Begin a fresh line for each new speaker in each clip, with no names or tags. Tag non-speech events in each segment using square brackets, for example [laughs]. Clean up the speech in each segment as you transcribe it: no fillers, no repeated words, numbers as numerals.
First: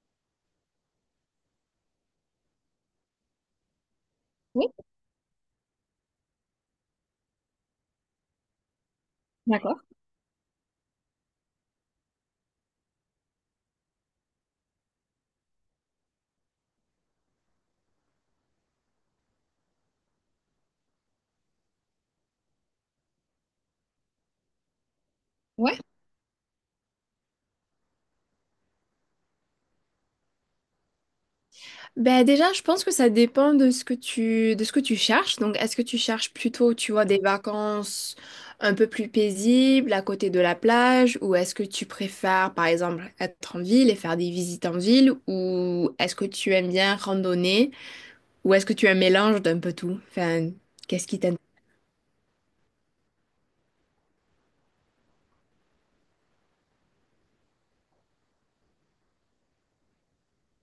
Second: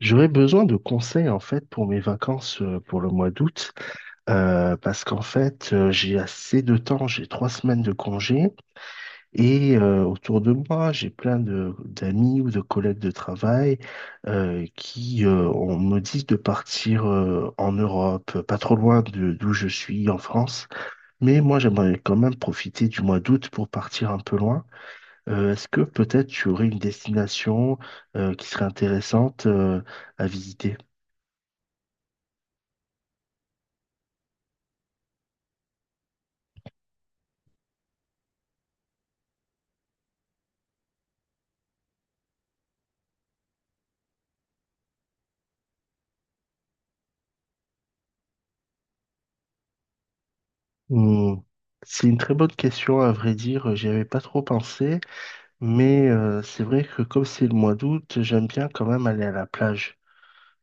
J'aurais besoin de conseils en fait pour mes vacances pour le mois d'août
Oui,
parce qu'en fait j'ai assez de temps, j'ai trois semaines de congé et
d'accord.
autour de moi j'ai plein de d'amis ou de collègues de travail qui on me dit de partir en Europe, pas trop loin de d'où je suis en France, mais moi j'aimerais quand même profiter du mois d'août pour partir un peu loin. Est-ce
Ouais.
que peut-être tu aurais une destination qui serait intéressante à visiter?
Ben déjà, je pense que ça dépend de ce que tu cherches. Donc, est-ce que tu cherches plutôt, tu vois, des vacances un peu plus paisibles à côté de la plage, ou est-ce que tu préfères, par exemple, être en ville et faire des visites en ville, ou est-ce que tu aimes bien randonner, ou est-ce que tu as un mélange d'un peu tout? Enfin, qu'est-ce qui
Hmm.
t'intéresse?
C'est une très bonne question, à vrai dire, j'y avais pas trop pensé, mais c'est vrai que comme c'est le mois d'août, j'aime bien quand même aller à la plage.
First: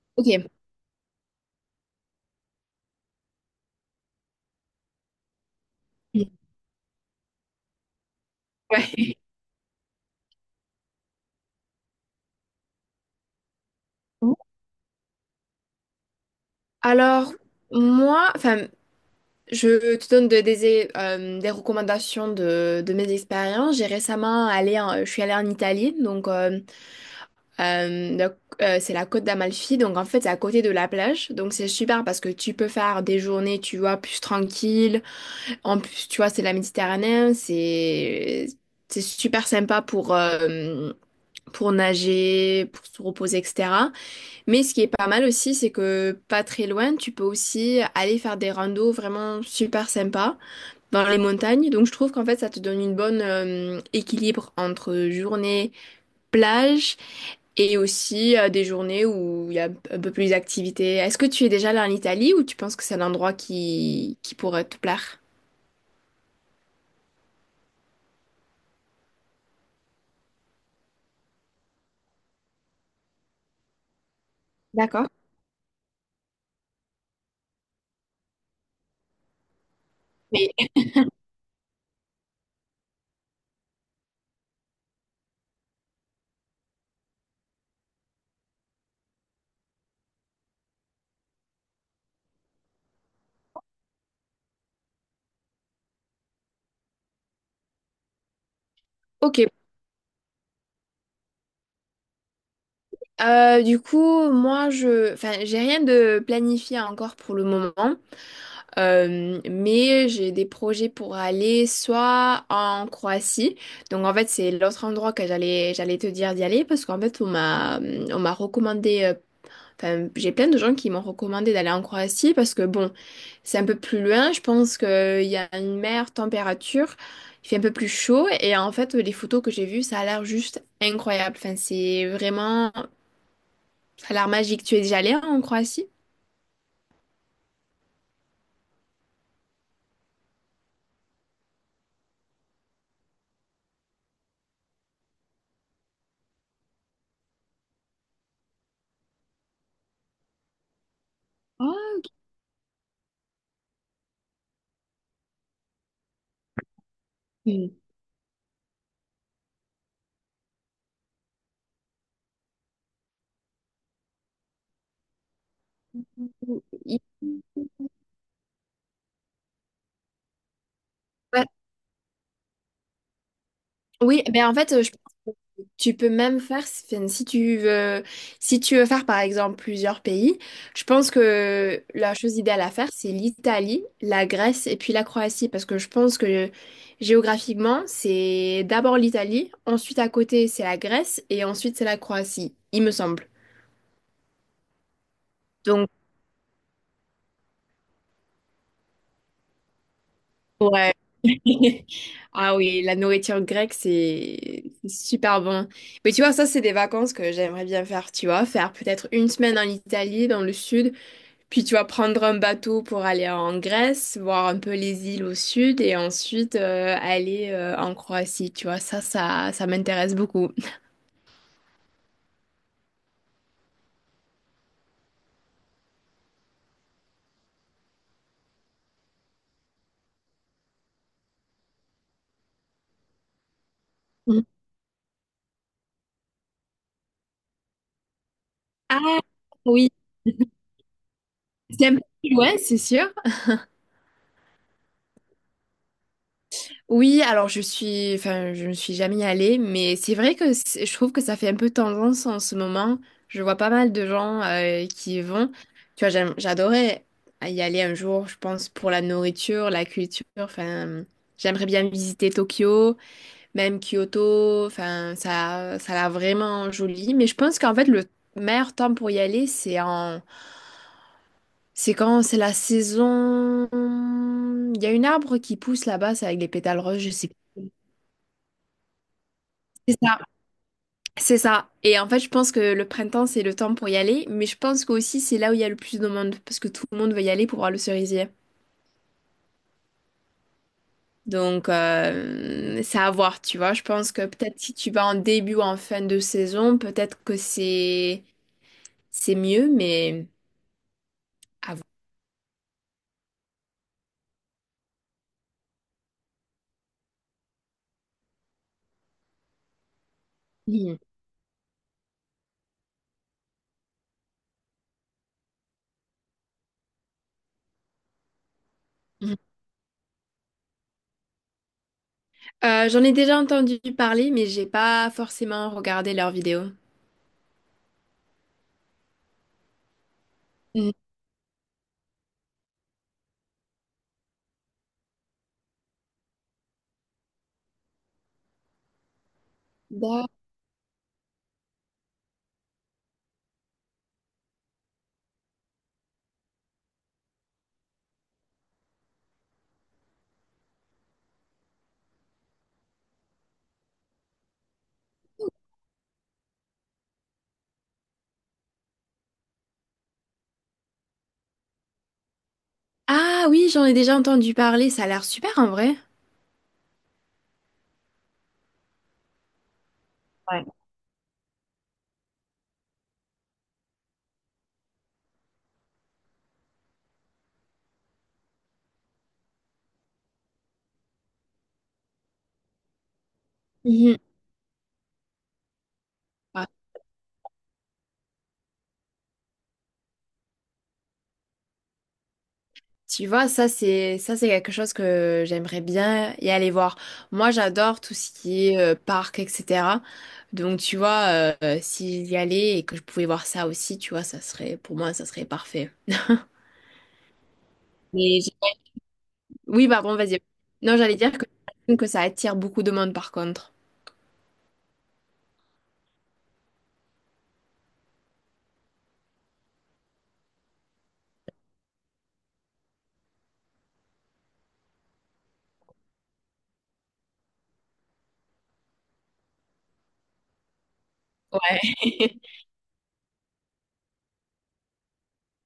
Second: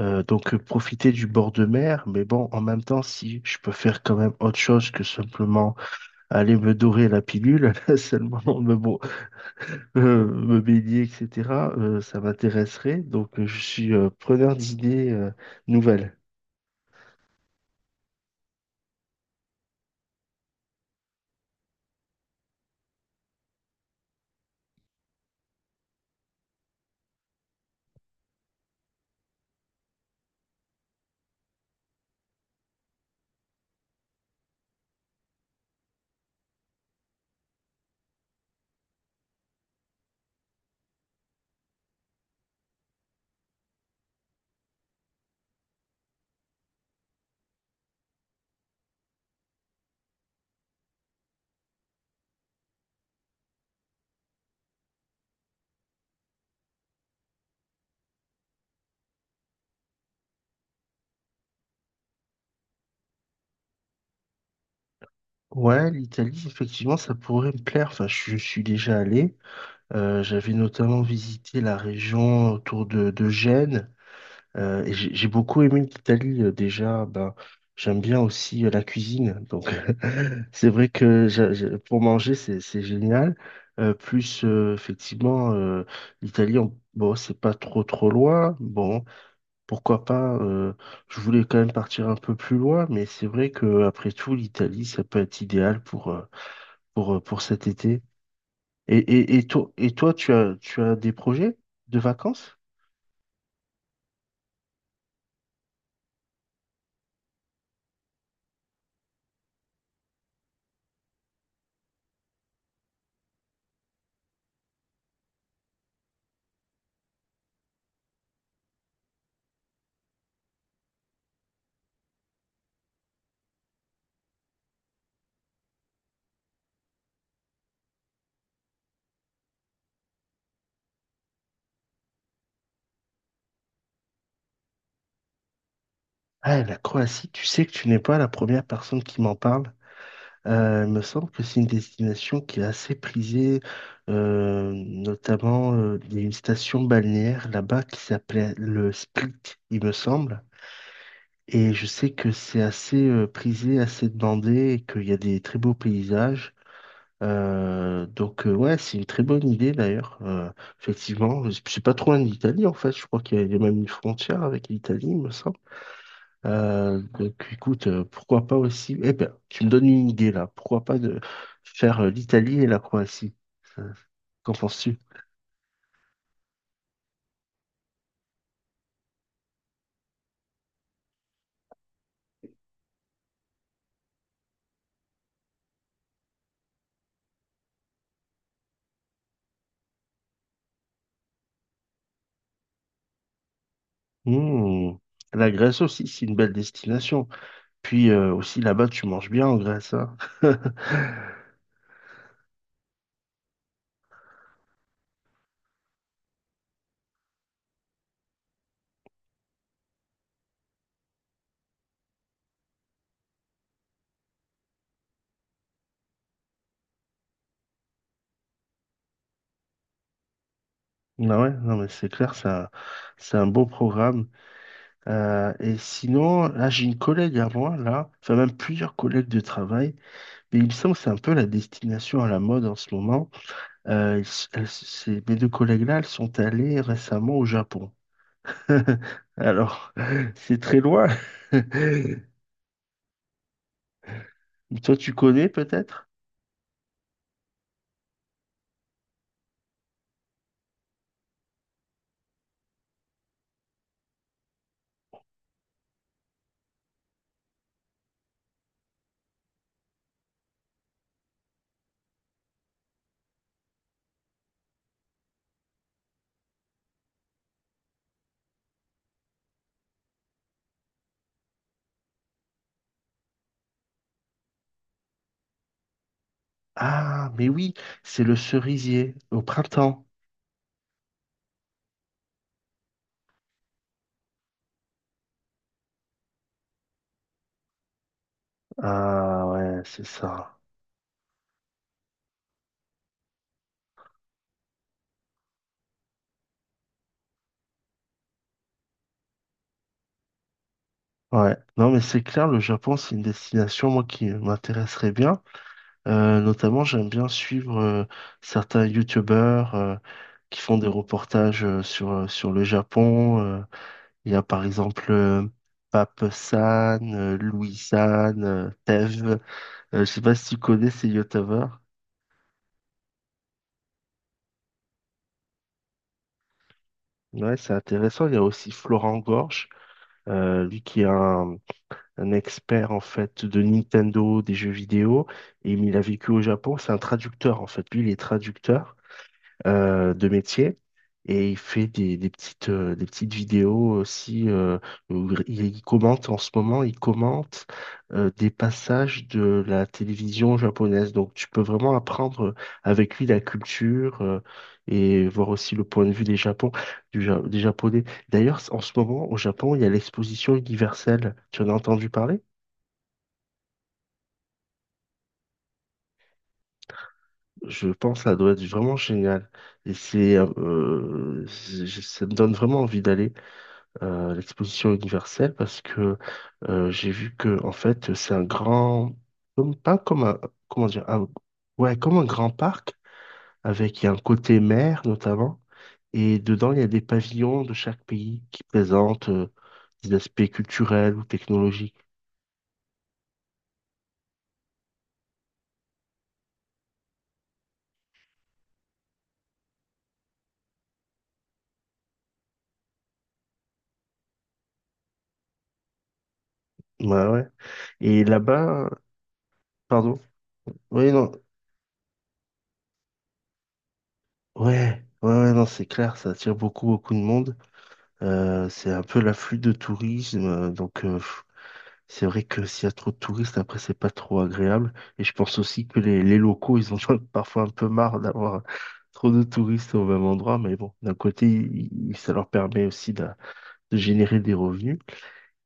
Ok.
Profiter du bord de mer, mais bon, en même temps, si je peux faire quand même autre chose que simplement
Ouais.
aller me dorer la pilule, [laughs] seulement me, bon,
[laughs]
me baigner, etc., ça m'intéresserait. Je suis preneur d'idées nouvelles.
Alors, moi, enfin. Je te donne des recommandations de mes expériences. J'ai récemment allé en- Je suis allée en Italie, donc euh, la- c'est la côte d'Amalfi, donc en fait c'est à côté de la plage, donc c'est super parce que tu peux faire des journées, tu vois, plus tranquille. En plus, tu vois, c'est la Méditerranée, c'est super sympa pour nager, pour se reposer, etc. Mais ce qui est pas mal aussi, c'est que pas très loin, tu peux aussi aller faire des randos vraiment super sympas dans les montagnes. Donc je trouve qu'en fait ça te donne une bonne équilibre entre journée plage et aussi des journées où il y a un peu plus d'activités. Est-ce que tu es déjà allé en Italie ou tu penses que c'est un endroit qui pourrait te plaire?
Ouais, l'Italie, effectivement, ça pourrait me plaire. Enfin, je suis déjà allé. J'avais notamment visité la région autour de Gênes et
D'accord.
j'ai beaucoup aimé l'Italie déjà. Ben, j'aime bien aussi la cuisine, donc [laughs] c'est
Mais
vrai que pour manger c'est génial. Plus effectivement, l'Italie, bon c'est pas trop loin. Bon pourquoi pas. Je voulais quand même partir un peu plus loin, mais c'est vrai que après tout l'Italie ça peut être idéal pour pour cet été. Et, et,
ok.
et toi, et toi, tu as des projets de vacances?
Du coup, j'ai rien de planifié encore pour le moment. Mais j'ai des projets pour aller soit en Croatie. Donc en fait, c'est l'autre endroit que j'allais te dire d'y aller parce qu'en fait, on m'a recommandé enfin, j'ai plein de gens qui m'ont recommandé d'aller en Croatie parce que bon, c'est un peu plus loin, je pense qu'il y a une meilleure température, il fait un peu plus chaud et en fait, les photos que j'ai vues, ça a l'air juste incroyable. Enfin, c'est vraiment ça a l'air magique. Tu es déjà allé en Croatie?
Ah, la Croatie, tu sais que tu n'es pas la première personne qui m'en parle. Il me semble que c'est une destination qui est assez prisée, notamment il y a une station balnéaire là-bas qui s'appelait le Split, il me semble. Et je
Ah,
sais que c'est assez prisé, assez demandé et qu'il y a des très beaux paysages.
ok.
Ouais, c'est une très bonne idée d'ailleurs. Effectivement, je sais pas trop en Italie en fait. Je crois qu'il y a même une frontière avec l'Italie, il me semble. Écoute, pourquoi pas aussi. Eh ben, tu me donnes une idée là. Pourquoi pas de
Ouais.
faire l'Italie et la Croatie? Ça-
Oui, ben
Qu'en
en fait, je...
penses-tu?
Tu peux même faire, si tu veux, si tu veux faire par exemple plusieurs pays, je pense que la chose idéale à faire, c'est l'Italie, la Grèce et puis la Croatie, parce que je pense que géographiquement, c'est d'abord l'Italie, ensuite à côté, c'est la Grèce et ensuite c'est la Croatie, il me semble.
Hmm. La Grèce
Donc,
aussi, c'est une belle destination. Puis aussi là-bas, tu manges bien en Grèce, hein. [laughs]
ouais. [laughs] Ah oui, la nourriture grecque, c'est super bon. Mais tu vois, ça, c'est des vacances que j'aimerais bien faire, tu vois, faire peut-être une semaine en Italie, dans le sud. Puis tu vas prendre un bateau pour aller en Grèce, voir un peu les îles au sud et ensuite aller en Croatie. Tu vois, ça m'intéresse beaucoup.
Ah ouais, non mais c'est clair, ça, c'est un beau programme. Et sinon, là, j'ai une collègue à moi, là, enfin même plusieurs collègues de travail, mais il me semble que c'est un peu la destination à la mode en ce moment. Ils
Mhm.
s- elles s- ces- Mes deux collègues-là, elles sont allées récemment au Japon. [laughs]
Ah oui,
Alors, c'est très loin.
c'est un peu plus
[laughs]
loin, c'est sûr.
Toi, tu connais peut-être?
Oui, alors je ne suis jamais allée, mais c'est vrai que je trouve que ça fait un peu tendance en ce moment. Je vois pas mal de gens qui y vont. Tu vois, j'adorais y aller un jour, je pense, pour la nourriture, la culture. Enfin, j'aimerais bien visiter Tokyo. Même Kyoto, enfin, ça l'a vraiment joli. Mais je pense qu'en fait, le meilleur temps pour y aller, c'est quand c'est la saison. Il y a une arbre qui pousse là-bas, c'est avec les pétales roses, je sais
Ah, mais
plus.
oui, c'est le cerisier au
C'est
printemps.
ça. C'est ça. Et en fait, je pense que le printemps, c'est le temps pour y aller. Mais je pense qu'aussi, c'est là où il y a le plus de monde, parce que tout le monde veut y aller pour voir le cerisier.
Ah ouais, c'est ça.
Donc, c'est à voir, tu vois. Je pense que peut-être si tu vas en début ou en fin de saison, peut-être que c'est mieux, mais.
Ouais.
À voir.
Non, mais c'est clair, le Japon, c'est une destination, moi, qui m'intéresserait bien. Notamment, j'aime bien suivre certains youtubeurs qui font des
Mhm.
reportages sur le Japon. Il y a par exemple Pape San, Louis San, Tev.
Mhm.
Je sais pas si tu connais ces youtubeurs.
J'en ai déjà entendu parler, mais j'ai pas forcément regardé leurs vidéos.
Ouais, c'est intéressant. Il y a aussi Florent Gorge, lui
Mm.
qui est un expert en fait de Nintendo, des jeux vidéo, et il a vécu au Japon. C'est un traducteur en fait. Lui, il est traducteur. De
D'ac-.
métier. Et il fait des petites vidéos aussi où il commente en ce moment, il commente des passages de la télévision japonaise. Donc tu peux vraiment apprendre avec lui la culture et voir aussi le point de vue des Japon, du Ja- des Japonais. D'ailleurs, en ce moment, au Japon, il y a l'exposition universelle. Tu en as entendu parler?
Ah oui, j'en ai déjà entendu parler, ça a l'air super en vrai.
Je pense que ça doit être vraiment génial. Et
Ouais.
ça me donne vraiment envie d'aller. L'exposition universelle parce que j'ai vu que en fait c'est un grand comme pas comme un comment dire un- ouais comme un grand parc avec il y a
Mhm.
un côté mer notamment et
Ah,
dedans il y a des pavillons de chaque pays qui présentent des aspects culturels ou technologiques.
tu vois, ça c'est quelque chose que j'aimerais bien y aller voir. Moi, j'adore tout ce qui est parc, etc. Donc, tu vois, si j'y allais et que je pouvais voir ça aussi, tu vois, ça serait parfait.
Ouais, ouais, et
Mais j'ai-.
là-bas
Oui, bah bon,
pardon.
vas-y. Non,
Oui,
j'allais dire
non,
que ça attire beaucoup de monde par contre.
ouais, ouais, ouais, non c'est clair, ça attire beaucoup de monde. C'est un peu l'afflux de tourisme, c'est vrai que s'il y a trop de touristes, après, c'est pas trop agréable. Et je pense aussi que les locaux, ils en ont [laughs] parfois un peu marre d'avoir trop de touristes au même endroit. Mais bon, d'un côté,
Ouais.
ça
[laughs]
leur permet aussi de générer des revenus.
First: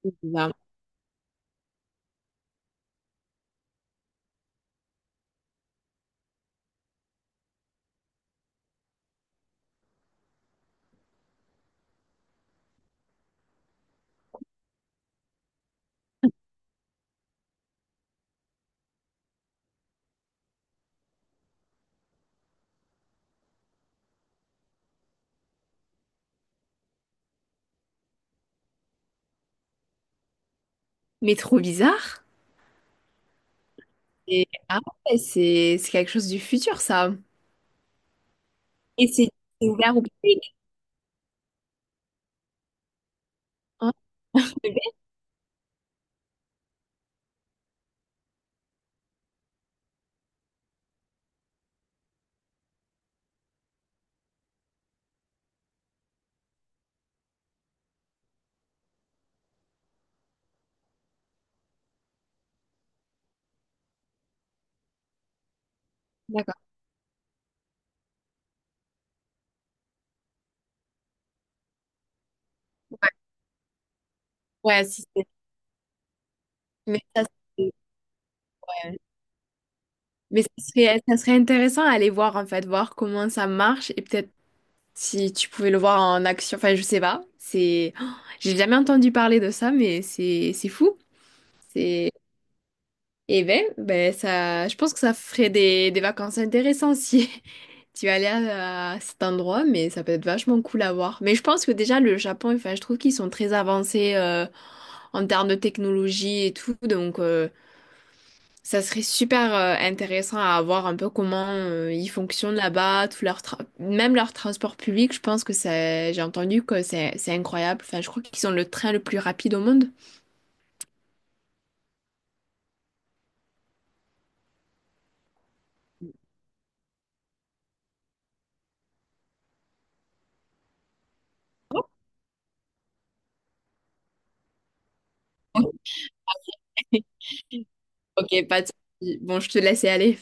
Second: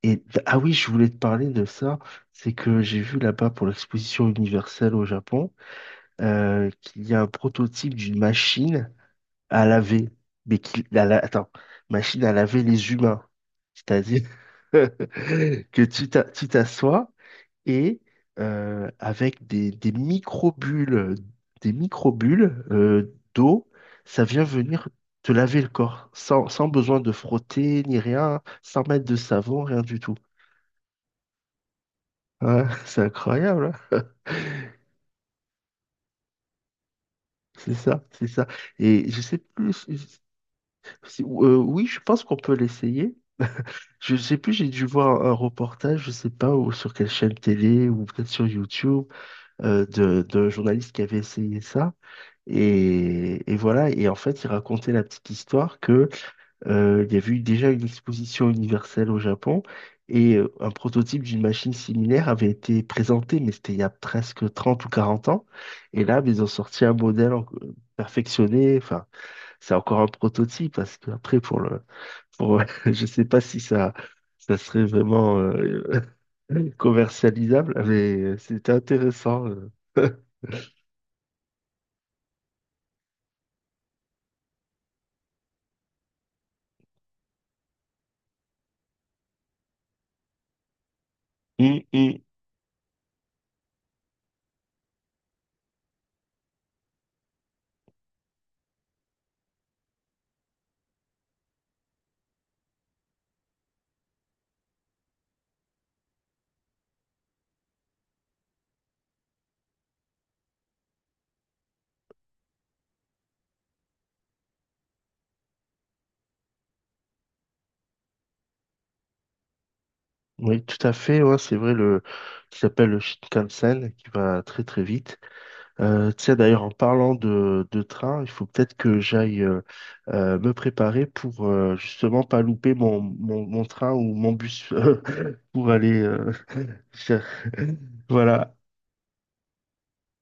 Et
Bizarre.
ah oui, je voulais te parler de ça. C'est que j'ai vu là-bas pour l'exposition universelle au Japon, qu'il y a un prototype d'une machine à laver. Mais qui, attends, machine à laver les humains. C'est-à-dire [laughs] que tu t'assois et avec des microbules, d'eau, ça vient venir te laver le corps sans, sans besoin de frotter ni rien, sans mettre de savon, rien du tout.
Mais trop bizarre.
Ouais, [laughs] c'est incroyable, hein.
Et ah ouais, c'est quelque chose du futur, ça.
C'est ça, c'est ça.
Et
Et je sais
c'est
plus,
ouvert au public.
oui, je pense qu'on peut l'essayer.
Hein,
Je sais
sur
plus, j'ai
le web.
dû voir un reportage, je sais pas, ou sur quelle chaîne télé, ou peut-être sur YouTube, d'un journaliste qui avait essayé ça. Et voilà, et en fait, il racontait la petite histoire que il y avait eu déjà une exposition universelle au Japon et un prototype d'une machine similaire avait été présenté, mais c'était il y a presque 30 ou 40 ans. Et là, mais ils ont
D'accord.
sorti un modèle perfectionné. Enfin, c'est encore un prototype parce qu'après, pour, [laughs]
Ouais.
je sais pas si ça, ça serait
Ouais, si c'est-
vraiment [laughs]
mais ça, c'est-
commercialisable, mais c'était
ouais.
intéressant. [laughs]
Mais ça serait intéressant à aller voir, en fait, voir comment ça marche et peut-être si tu pouvais le voir en action. Enfin, je sais pas. C'est, [gasps] oh, j'ai jamais entendu parler de ça, mais c'est fou. C'est,
Hum.
et ben, ça, je pense que ça ferait des vacances intéressantes si. Tu vas aller à cet endroit, mais ça peut être vachement cool à voir. Mais je pense que déjà, le Japon, enfin, je trouve qu'ils sont très avancés en termes de technologie et tout. Donc, ça serait super intéressant à voir un peu comment ils fonctionnent là-bas, tout leur tra- même leur transport public. Je pense que c'est, j'ai entendu que c'est incroyable. Enfin, je crois qu'ils ont le train le plus rapide au monde.
Oui, tout à fait. Ouais, c'est vrai, le qui s'appelle le Shinkansen, qui va très vite. Tu sais, d'ailleurs, en parlant de train, il faut peut-être que j'aille me préparer pour justement pas louper mon train ou mon bus [laughs] pour
[laughs]
aller. [laughs]
Ok,
Voilà.
pas de souci. Bon, je te laisse y aller.